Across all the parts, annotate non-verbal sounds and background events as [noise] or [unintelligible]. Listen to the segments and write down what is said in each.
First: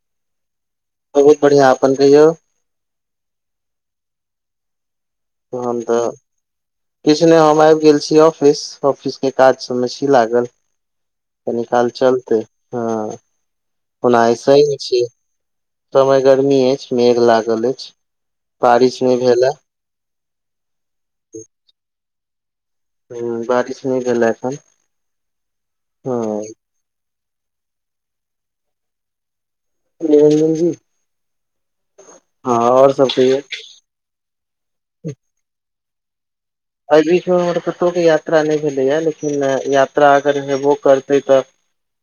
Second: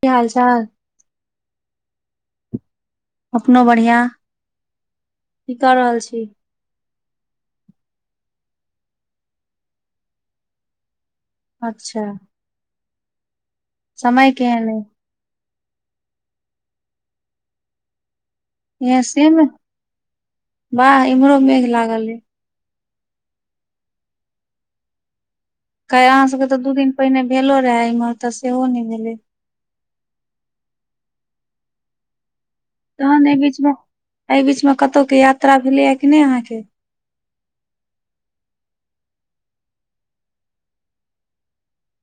की हाल चाल बहुत बढ़ियाँ अपन कहियौ अपनो बढ़ियाँ हम तऽ किछु नय हम आबि गेल छी ऑफिस ऑफिस के काज सब मे छी लागल कनी काल अच्छा चलतै ओना समय केहन ऐसेही अइ छी समय गर्मी अछि मेघ लागल अछि इहाँ बारिश नहि से भेल मे ह वाह इम्हरो मेघ लागल हय। हँ बारिश नय भेल ए एखन। कै हँ अहाँ सभके तऽ दू दिन पहिने भेलो रहै इम्हर तऽ सेहो नय भेलै निरंजन जी हँ आओर सब तहन एहि कहियौ बीच मे एहि बीच मे कतौ के यात्रा भेलैया की नय अहाँके। अइ बीच मे हमर कतौ के यात्रा नय भेलैये लेकिन यात्रा अगर हेबो करतै तऽ।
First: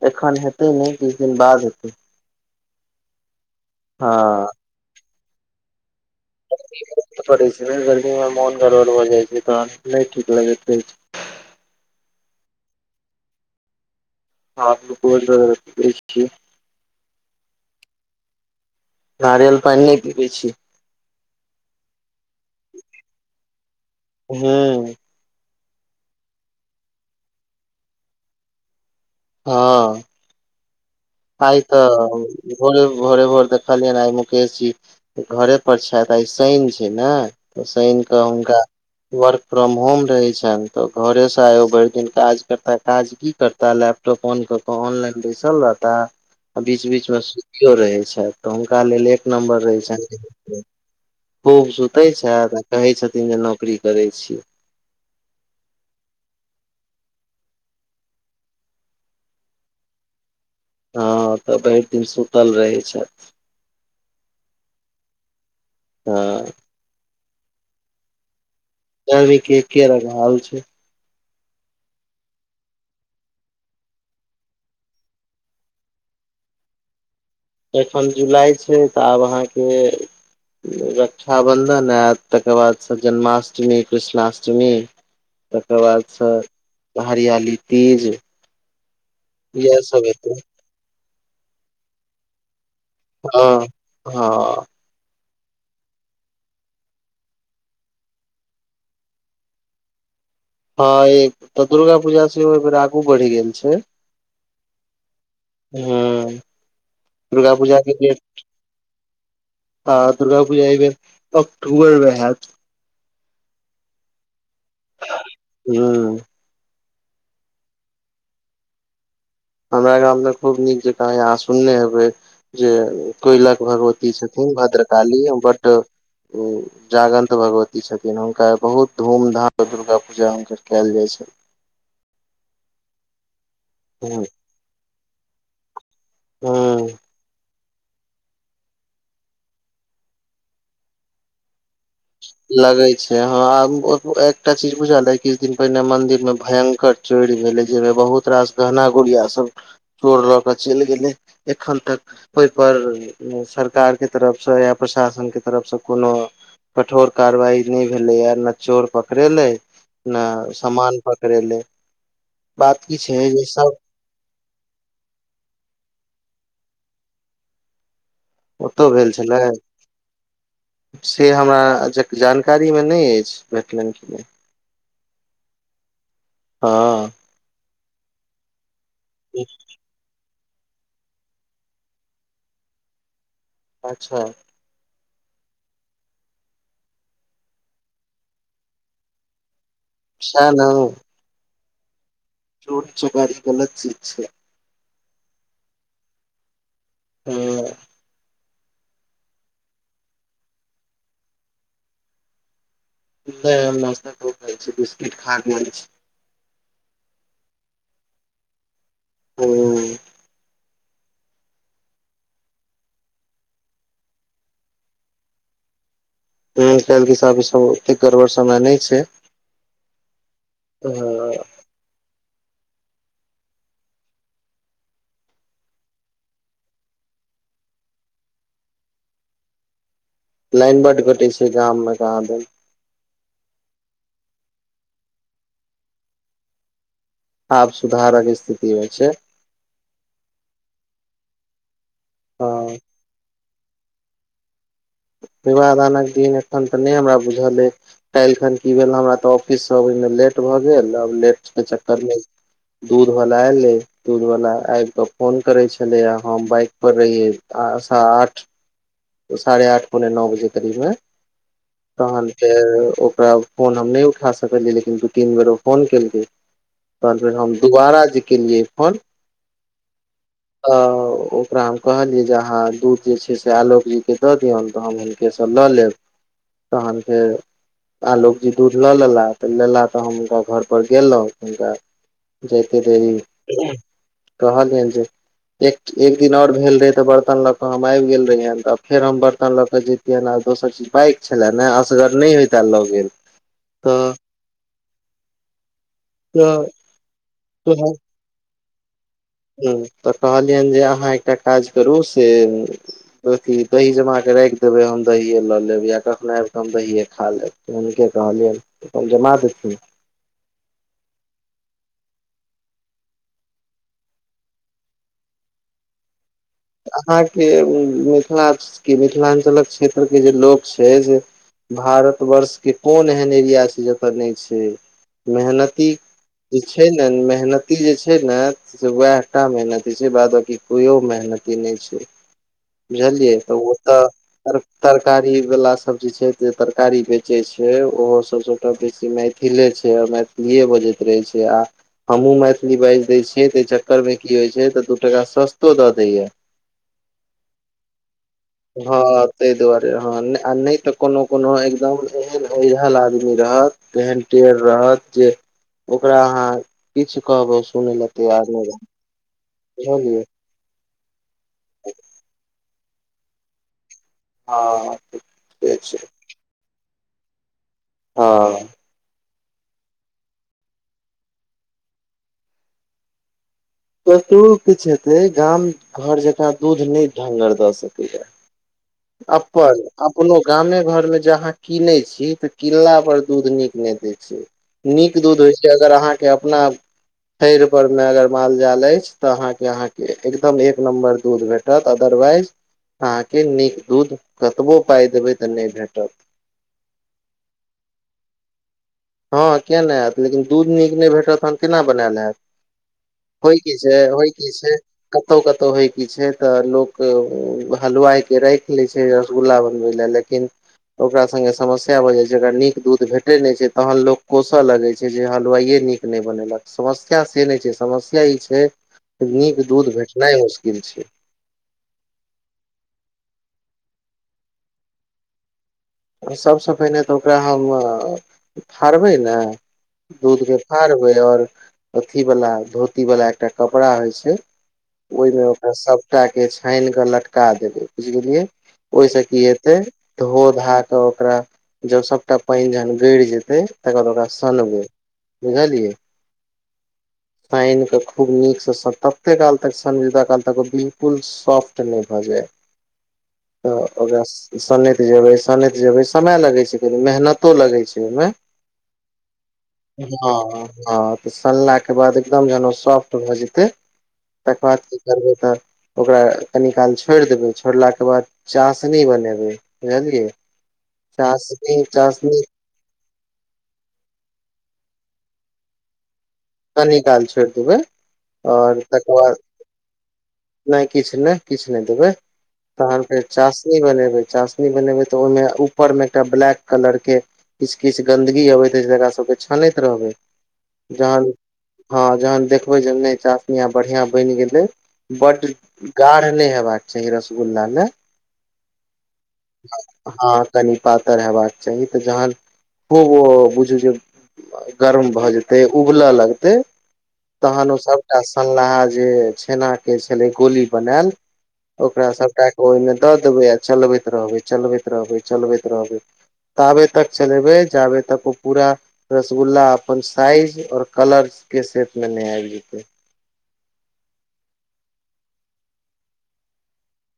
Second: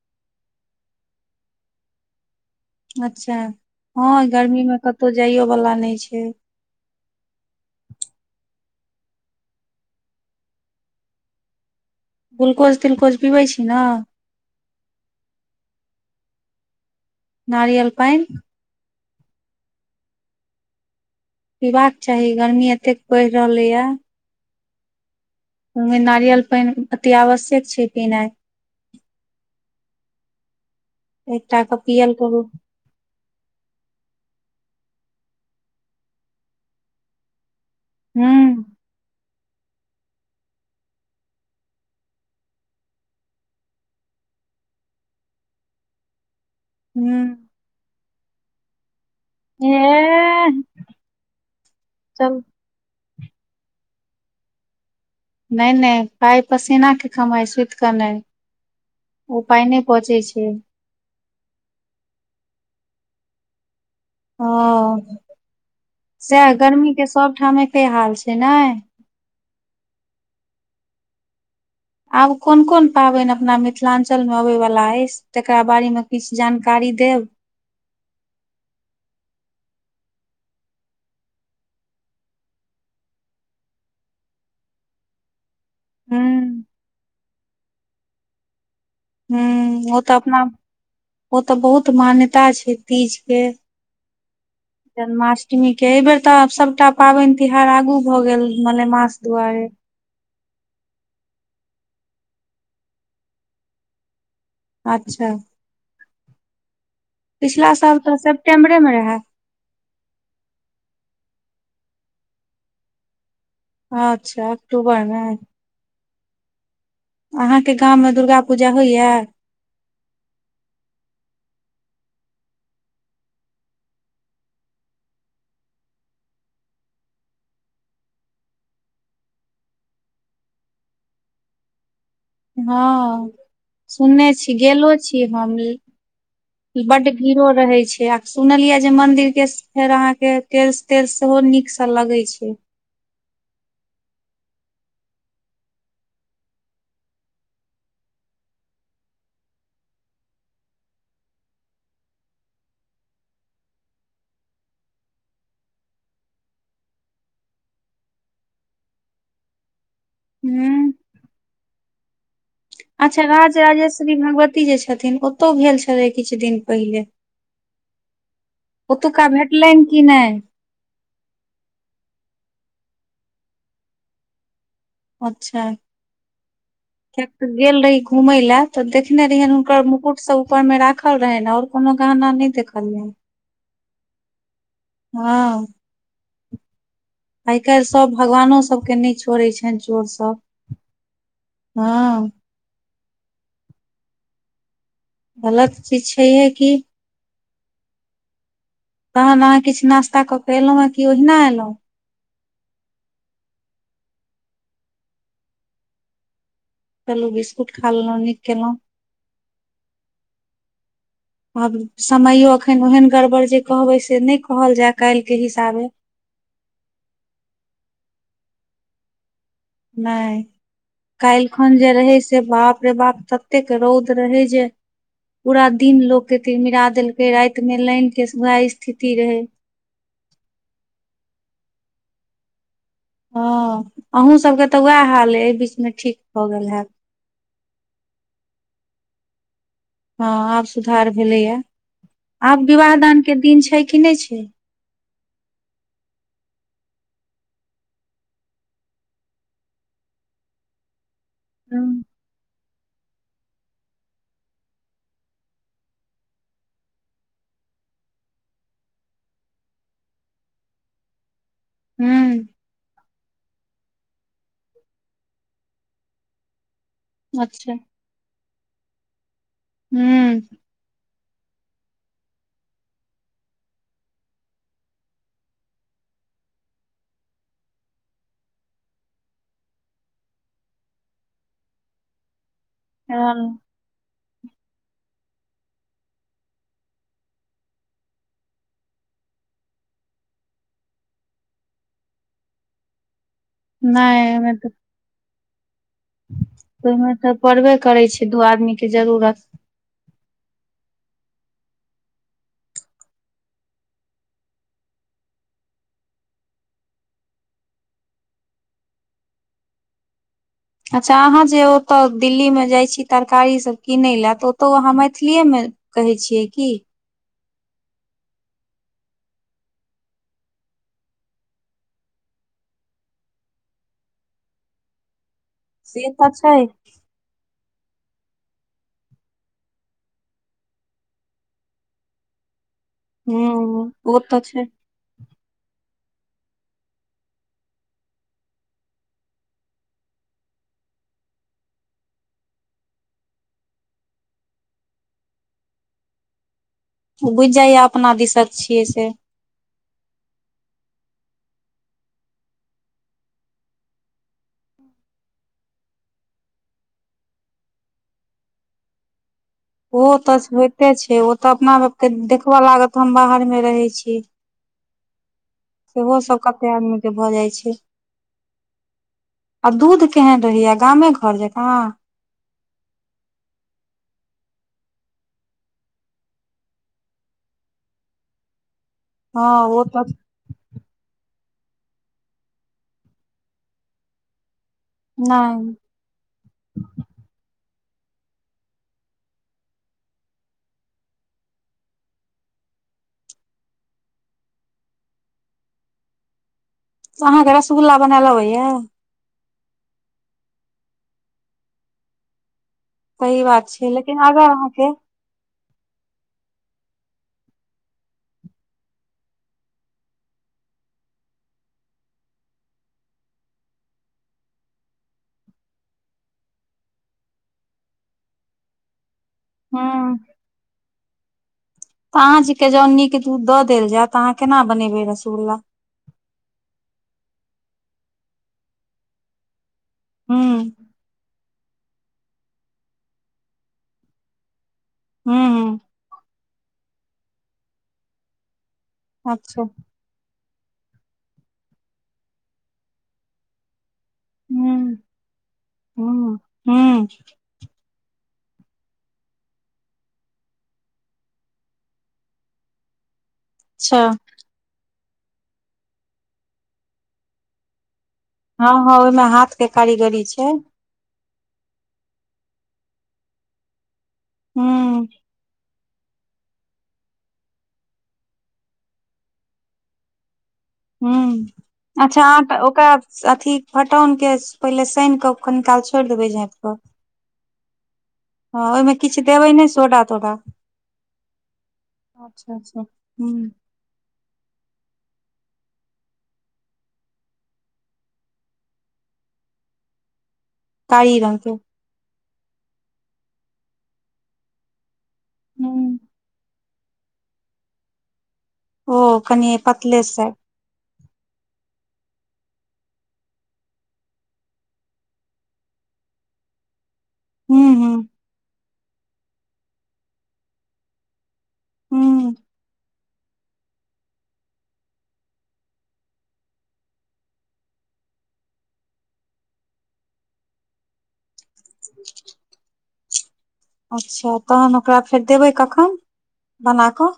एखन हेतै नय किछु दिन बाद हेतै अच्छा हँ गर्मी मे कतौ जाइयो वाला नय छै। छै ने गर्मी मे मोन गड़बड़ भऽ जाइ छै तहन नय ठीक लगैत रहै छै। ग्लुकोज तिलकोज पिबै छी न हँ ग्लुकोज पिबै छी। नारियल पानि नारियल पानि नय पीबै छी। पीबाक चाही गर्मी एतेक परि रहलै ये। हुँ ओहिमे नारियल पानि अति आवश्यक छै पीनाइ। हँ। आइ एकटा कऽ पियल करू तऽ भोरे भोरे भोर देख। देखलियनि आय मुकेश जी घरे पर छथि आय शनि छै ने तऽ शनि कऽ हुनका हूँ वर्क फ्रॉम होम रहै छनि तऽ घरे से आय ओ भरि दिन काज करता काज की करता लेप टाॅप ओन कऽ के ऑनलाइन बैसल रहता। आ बीच बीच मे हूँ सुतियो रहै छथि तऽ हुनका लेल एक। नम्बर रहै छै एह खूब सुतै चल छैथ। कहै छथिन जे नौकरी करै छी नय नय पाइ पसीना के कमाइ सुति कऽ नय। ओ पाय नय पचै छै। हँ तऽ भरि दिन सुतल रहै छै। ओ हँ सएह गर्मी के सभठाम एके हाल छै ने। गर्मी के एक के रंग हाल छै। आब कोन कोन पाबनि अपना मिथिलाञ्चल मे अबय वाला अछि। तकरा बारे मे किछु जानकारी देब। एखन जुलाई छै तऽ आब अहाँकेँ रक्षाबंधन आयत तकर बाद जन्माष्टमी कृष्णाष्टमी [inaudible] तकर हूँ बादसँ हरियाली तीज। हू इएह ओ सब तऽ हेतै अपना ओ तऽ बहुत मान्यता छै। तीज के हँ हँ जन्माष्टमीके एहि बेर तऽ सभटा पाबनि तिहार आगू भऽ गेल मनेमास दुआरे। हँ एक तऽ दुर्गा पूजा से ओ बेर आगू बढ़ि गेल छै- अच्छा हँ दुर्गा पिछला पूजा साल तऽ सेप्टेम्बरे मे रहे आ दुर्गा पूजा एहिमे अक्टूबर मे हयत। अच्छा अक्टूबर मे। हू अहाँके गाममे दुर्गा पूजा होइएा। हमराग हमने खूब नीक जे कह ह आसनने ह। जे कोयलक भगवती छथिन भद्र काली बड उ जगन्त भगवती छथिन हुनका बहुत धूमधामसँ दुर्गा पूजा हुनकर कयल जाइ छनि। हँ सुनने छी गेलो छी हम ह बड घीरो। रहे छै आ सुनलिये जे मंदिर के फेर अहाँ के तेल तेल सेहो नीक से लगे छै। लगे छै हैं एकटा चीज बुझल किछु दिन पहिने मंदिर मे भयंकर चोर भेलै जाहिमे बहुत रास गहना गुड़िया सभ चोरल चलि गेल एखन तक ओहिप सरकार के तरफस या प्रशासन के तरफसँ कोनो कठोर कारवाई नहि भेले य नै चोर पकड़ेले ने हूँ समामान कर ले बात कि छै जेस श्री भगवती जे छथिन ओतौ भेल छलै किछु दिन पहिले। ओतौ भेल ओतुका छलै भेटलनि कि नहि से हमरा जानकारी मे नहि अछि भेटलनि क अच्छा हँ कियाकि तऽ गेल रही घुमय ला तऽ देख देखने रहियै हुनकर मुकुट सभ ऊपर मे राखल रहनि और कोनो गहना नहि देखल रहै। अच्छा। हँ। आइ काल्हि सभ भगवानो सभके नहि छोड़ैत छनि चोर सभ सएह हँ, चोट चकारी गलत चीज छै। गलत चीज छै हे कि हू तहन अहाँ किछु नास्ताऽ के एलहुर कि ओहिना एलहु नहि नश्ताै छै बिस्किट खा कऽ आएल छै, पलु बिस्कुट खा लेलू नीक केलहुँ, हू आब समयो अखन ओहन गड़बड़ जे कहबै से नय कहल जाय काल्हि के हिसाबे हूं [unintelligible] सब ओतेक गड़बड़ समय नय छै नय काइल खन जे रहै से बाप रे बाप ततेक रौद रहे जे पूरा दिन लोग के तिलमिरा देलकै राति मे लाइन के वएह स्थिति रहै लाइन बड कटै छै गाम मे कहाँ दनि हँ अहूँ सबके तऽ उएह हाल अइ एहि बीच मे ठीक भऽ गेल हति आब सुधारक स्थिति होइ छै हँ आब सुधार भेलैया आब हँ विवाह दानके दिन छै कि नय छै विवाह दानक दिन एखन तऽ नय हमरा बुझल यै काल्हि खन की भेल हमरा तऽ ऑफिस सँ अबै मे लेट भऽ गेल आ लेट के हँ चक्कर मे दूध बला एलै दूधक्षवला आबि कऽ फोन करै छलैए हम बाइकक्षपर रहियै आ शा आठ साढ़े आठ पौने नओ बजे करीब मे तहन हूँ फेर ओकरा फोन हम नय उठा सकलियै लेकिन दू तीन बेर ओ फोन केलकै तन फेर हम अच्छा दुोबारा जे केलियै फोन हूँ त ओकरा हम कहलियै जे अहााँ दूध जे छै से आलो क जी के दऽ दियौन तऽ हम हुनकेसँ लऽ लेब तहन फेर आलोक जी दूध लऽ लेला तऽ लेला तऽ हम हुनका घर परर गेलौं हुनका जयते देरी कहलियन जे एक एक दिन आओर भेल रहै तऽ बर्तन ल के हम आबि गेल रहियैन तब फेर हम बर्तन लऽ के जैतियनि आ दोसर चीज बाइक छले ने असगर नय होइते लऽ गेल नय ओमे तऽ ओइमे तऽ परबे करै छी दू आदमी के जरूरत हूं तऽ कहलियनि जे अहाँ एकटा काज करू से अथी दही जमा कऽ राखि देबय हम दही लऽ लेब या कखनो आबि कऽ हम दहीए खा लेब हुनके कहलियनि जमा देथिन अच्छा अहाँ जे ओतय दिल्ली मे जाइ छी तरकारी सभ किनय लए तऽ ओतहु अहाँ मैथिलीए मे कहै छियै की अहाँ के मिथिला के मिथिलाञ्चलक क्षेत्र के जे लोक छै से भारत वर्ष के कोन एहन एरिया छै जत नय छय मेहनत इ से तऽ छै जे छय न मेहनत इ जे छय ने से वेह टा मेहनती छैय बाद बाकी कियो मेहनत मेहनती नय छय बुझलियै तऽ ओ तऽ तरकारी वला सब‌ जे छैय से तरकारी बेचै छै ओहो सब सबटा बेसी खेले छय मैथिलीए बजति रहै छय आ हमहु मैथिली बाजि दय छियै तई चक्कर मे की होइ छय तऽ दू टाका सस्तो द दइया बुझि जाईया अपना दिसक छियै से हं तय दुआरे हं आ नय तऽ कोनो कोनो एकदम एहन ओरियेल आदमी रहत तेहेन टेर रहत जे ओकरा अहाँ किछ कहबै सुनै ले तैयार नय रहत ओ बुझलियै तऽ होइते छय ओ तऽ अपना आपके देखबऽ लागत हम बाहर मे रहय छी हँ से छै सेहो सब कते आदमी के भऽ जाइ छय हं आ दूध केहैन रहया गामे घर जका कतो किछु हेते गांम घर जका दूध नै ढ्ंगर द सकइ या। हँ अपन ओ तऽ अपनो गांम घर में ज अहाँ कीनय छी तऽ किनला पर दूध नीक ने दैय छैय। नीक दूध होइ छैय नहि अगर अहाँ के अपना। थैयर पर में अगर माल जाल अछि ते अहाँ के अहाँ के एकदम एक नम्बर दूध भेटत। दत अदरवाइज अहाँके नीक दूध कतबो पाइ देबय तऽ नहि भेटत। तऽ अहाँके रसगुल्ला बनेल आबया। हँ किया नहि ऐत लेकिन दूध नीक नहि भेटत त कैना बनैल हेत। सही होइ बात की छै छैय लेकिन होइ अगर की छैय। अहाँके कतौउ कतौउ होय की छैय तऽ लोक हलुवाई के राखी लय छैय गुल्ला बनबयला लेकिन ओकरा संगे समस्या भ जाई छैय नीक दूध भेटे नहि छैय। तहन लोक कोस लगय छैय जे हलवाई नीक नहि बनेलक समस्या से नहि छैय समस्या ई छैय। नीक दूध हूँ भेटनाय मुश्किल छैय। अहाँ जि के नीक दूध दऽ देल जाय तऽ अहाँ कैना बनैबय रसगुल्ला। सब स पहिने तऽ ओकरा हम फड़बैय न दूध हूँ के फाड़बैय और अथी वाला धोती वाला एकटा कपड़ा होय छैय। ओहिमे हूँ ओकरा हूँ सबटाके छानि कऽ लटका देबैय बुझ गेलियै। ओहि से की अच्छा हेते धो धा तऽ ओकरा जब सबटा पाइन जहन गईर जेते तखन ओकरा। सनबैय हूँ बुझलियै हूँ हूँ साइन के खूब नीक से तते काल तक सनबैय ततबा काल तक बिलकुल। सॉफ्ट नहि भऽ जाय क तऽ ओकरा सनैत जेबैय सनैत जेबैय समय लगे छैय कनो मेहनतो लगे छैय ओहिमे हँ हँ ओहिमे हाथ के कारीगरी हँ छैय हँ तऽ सनला के बाद एकदम जह ओ सॉफ्ट भ जेतैय तकर बाद की हूँ करबैय त ओकरा कनि काल छोड़ि देबैय छोड़ला के बाद चासनी बनेबैय बुझलियै। हु चासनी अच्छा हाँ चासनी त ओकरा अथी फटौनके पहिले सान कऽ कनि काल छोड़ि देबै झैप कनि काल छोर देबैय। हँ ओहिमे किछ देबैय नहि सोडा तोडा। नहि किछ नहि किछ नहि देबैय अच्छा अच्छा तहन फेर चास हुं चाशनी बनेबै चाशनी बनेबे तऽ ओहिमे ऊपर में एकटा ब्लैक कलर के किछु किछु गन्दगी अबैत रहै जकरा सब के छानैत रहबै। कारी जहन रंग के हँ जहन देखबै जे नहि चासनी आ बढ़िआँ बनि गेलै। बड्ड हुं गाढ नहि हेबा के चाही रसगुल्ला मे। ओ कनी पतले से हँ कनि पातर हेबाक चाही तऽ जहन खूब ओ बुझू जे गरम भऽ जेतै उबलऽ लगतै हुं तहन ओ हुं सभटा सनलाहा जे छेना के छलै गोली बनायल ओकरा हुं सभटा क ओहिमे दऽ देबै आ चलबैत रहबै, चलबैत रहबै, चलबैत रहबै। ताबे तक चलेबै जाबे तक ओ पूरा रसगुल्ला अपन साइज और कलर के सेप मे नै आबै जेते। अच्छा तहन ओकरा फेर देबै कखन बना क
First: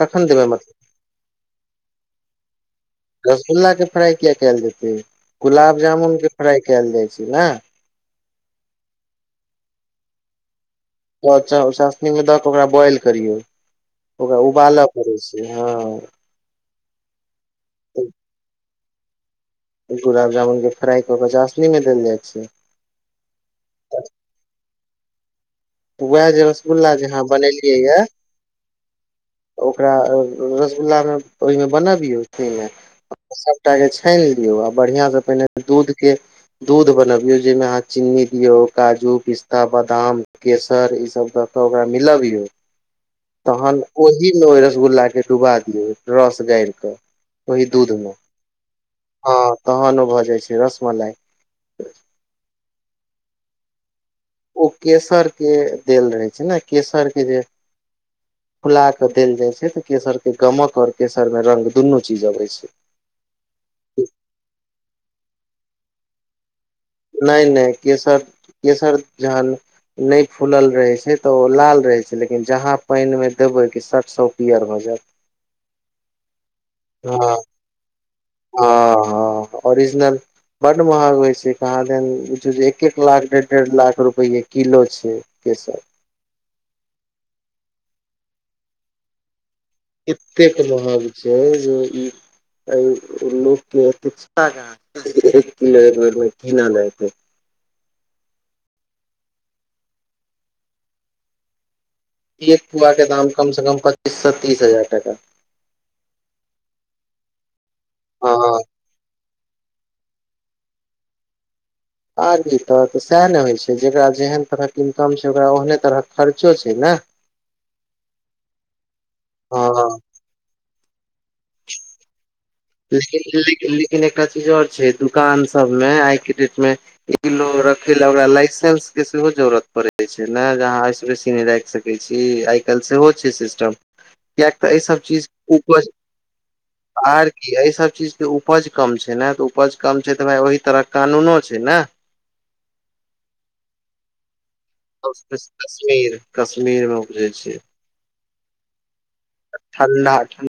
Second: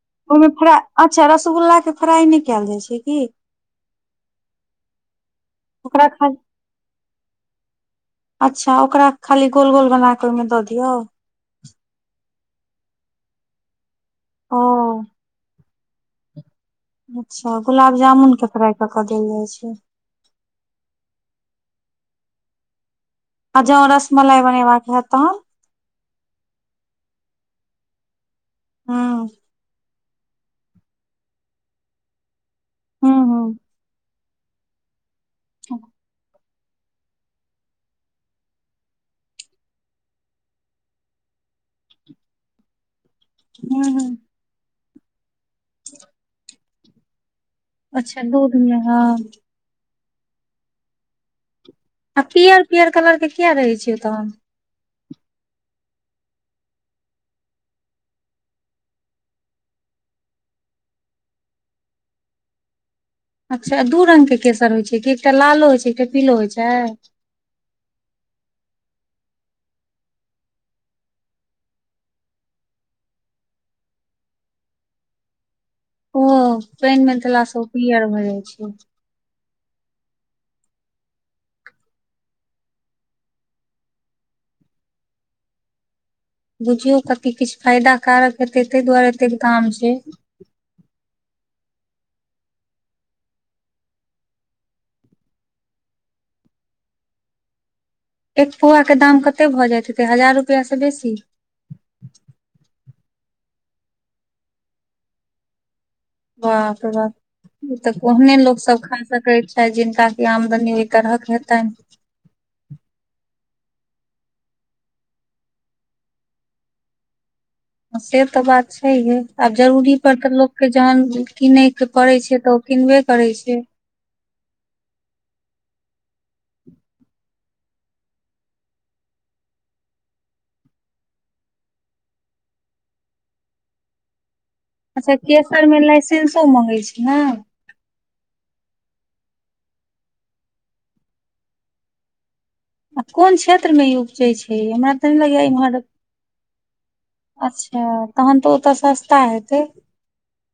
कखन देबै मतलब? अच्छा रसगुल्ला के फ्राइ नहि कयल जाइ छै की रसगुल्ला के फ्राई किया केल जेतय जे गुलाब ओकरा जामुन के खाली फ्राइ कैल जाइ छै ने? अच्छा ओकरा खाली गोल गोल बना के ओहि मे दऽ दिऔ? चासनी मे दए के ओकरा बॉइल करियऔ ओकरा ओ उबालय पड़य छै। ह अच्छा गुलाब जामुन के फ्राई के देल जाइ छै। गुलाब जामुन के फ्राई कऽ के चशनी मे देल जाई छै। आ जो रसमलाई बनेबाक हैत तखन? वएह जे रसगुल्ला जे अहाँ बनेलियै य ह ओकरा रसगुल्ला मे ओहि मे बनबियौ घी मे हुं हुं सभटा के छानि लियौ आ बढ़िआ से पहिने दूध के दूध बनबि यो जाहि मे अहाँ चीन्नी दियो काजू पिस्ता, बादाम केसर ई सभ दऽ कऽ ओकरा मिलबयौ तहन हुं हुं ओहि ओहि रसगुल्ला के डुबा दियौ रस गारिक ओहि दूध मे अच्छा दूध मे हँ ह तहन ओ भऽ जाई छै रसमलाई। आ पीयर पियर कलर के किया रहे छै ओ तहन? ओ केसर के देल रहै छै ने केसर के ज फुला के देल जाय छै तऽ केसर के गमकऽ और केसर मे रंग दुनू चीज अबै छै। अच्छा दू रंग के केसर होई छै कि एकटा लालो होइत छै एकटा पीलो होइत छै? नहि नहि केसर केसर जहन। नहि फूलल रहै छै तऽ ओ लाल रहै छै लेकिन जहाँ पानि मे देबै कि सट स ओ पियर भऽ जायत। ओ पानि मे देलासँ ओ पीयर भए जाई छै। ह ओरिजिनल बड्डि महग होई छै कहाँदैन एक एक लाख डेढ़ डेढ़ लाख रुपैए किलो छै। केसर। बुझियौ कती किछु फायदा कारक हेतै ताहि दुआरे एतेक दाम छै। एतेक महग छै जे अय लोकके एत इच्छा कहाँ एक किलो एक बेर मे किनल एक पौआ के दाम ककते भऽ जाय हेते हजार रुपैआ से बेसी एक पौआ के दाम कम से कम पच्चीससँ तीस हजार टका। बाप रे बाप तऽ ओहने लोक हँ सभ खा सकैत छै जिनका कऽ आमदनी ओहि तरह के हेतनि आगी तऽ तऽ सएह ने होई छै जेकरा जेहन तरहक इनकम छै ओकरा ओहने तरहक खर्चो छै ने [inaudible] से तऽ बात छैहे आब हँ जरूरी पर तऽ लोक के जहन किनय के पड़ै छै तऽ ओ किनबे करे लेकिन छै लेकिन लेकिन एकटा चीज और छै दुकान सभ मे आइ के डेट मे एक किलो रखे ले ओकरा लाइसेस के सेहो जरूरत पड़े छै ने जे अहाँ से बेसी नहि राखि सकय सकै छी आई काल सेहो छै सिस्टम। [inaudible] कियाकि अच्छा केसर मे लाइसेसो मंगै छै न य सभ चीज के उपज कम छै ने तऽ उपज कम छै तऽ भाय ओहि तरह कानूनो छै ने, आ कोन क्षेत्रमे ई उपजै छै, हमरा तऽ नहि लगैये इम्हर कश्मीर कश्मीर मे बुझै छियै। अ तहन तऽ ओतऽ सस्ता हेतै ठंडा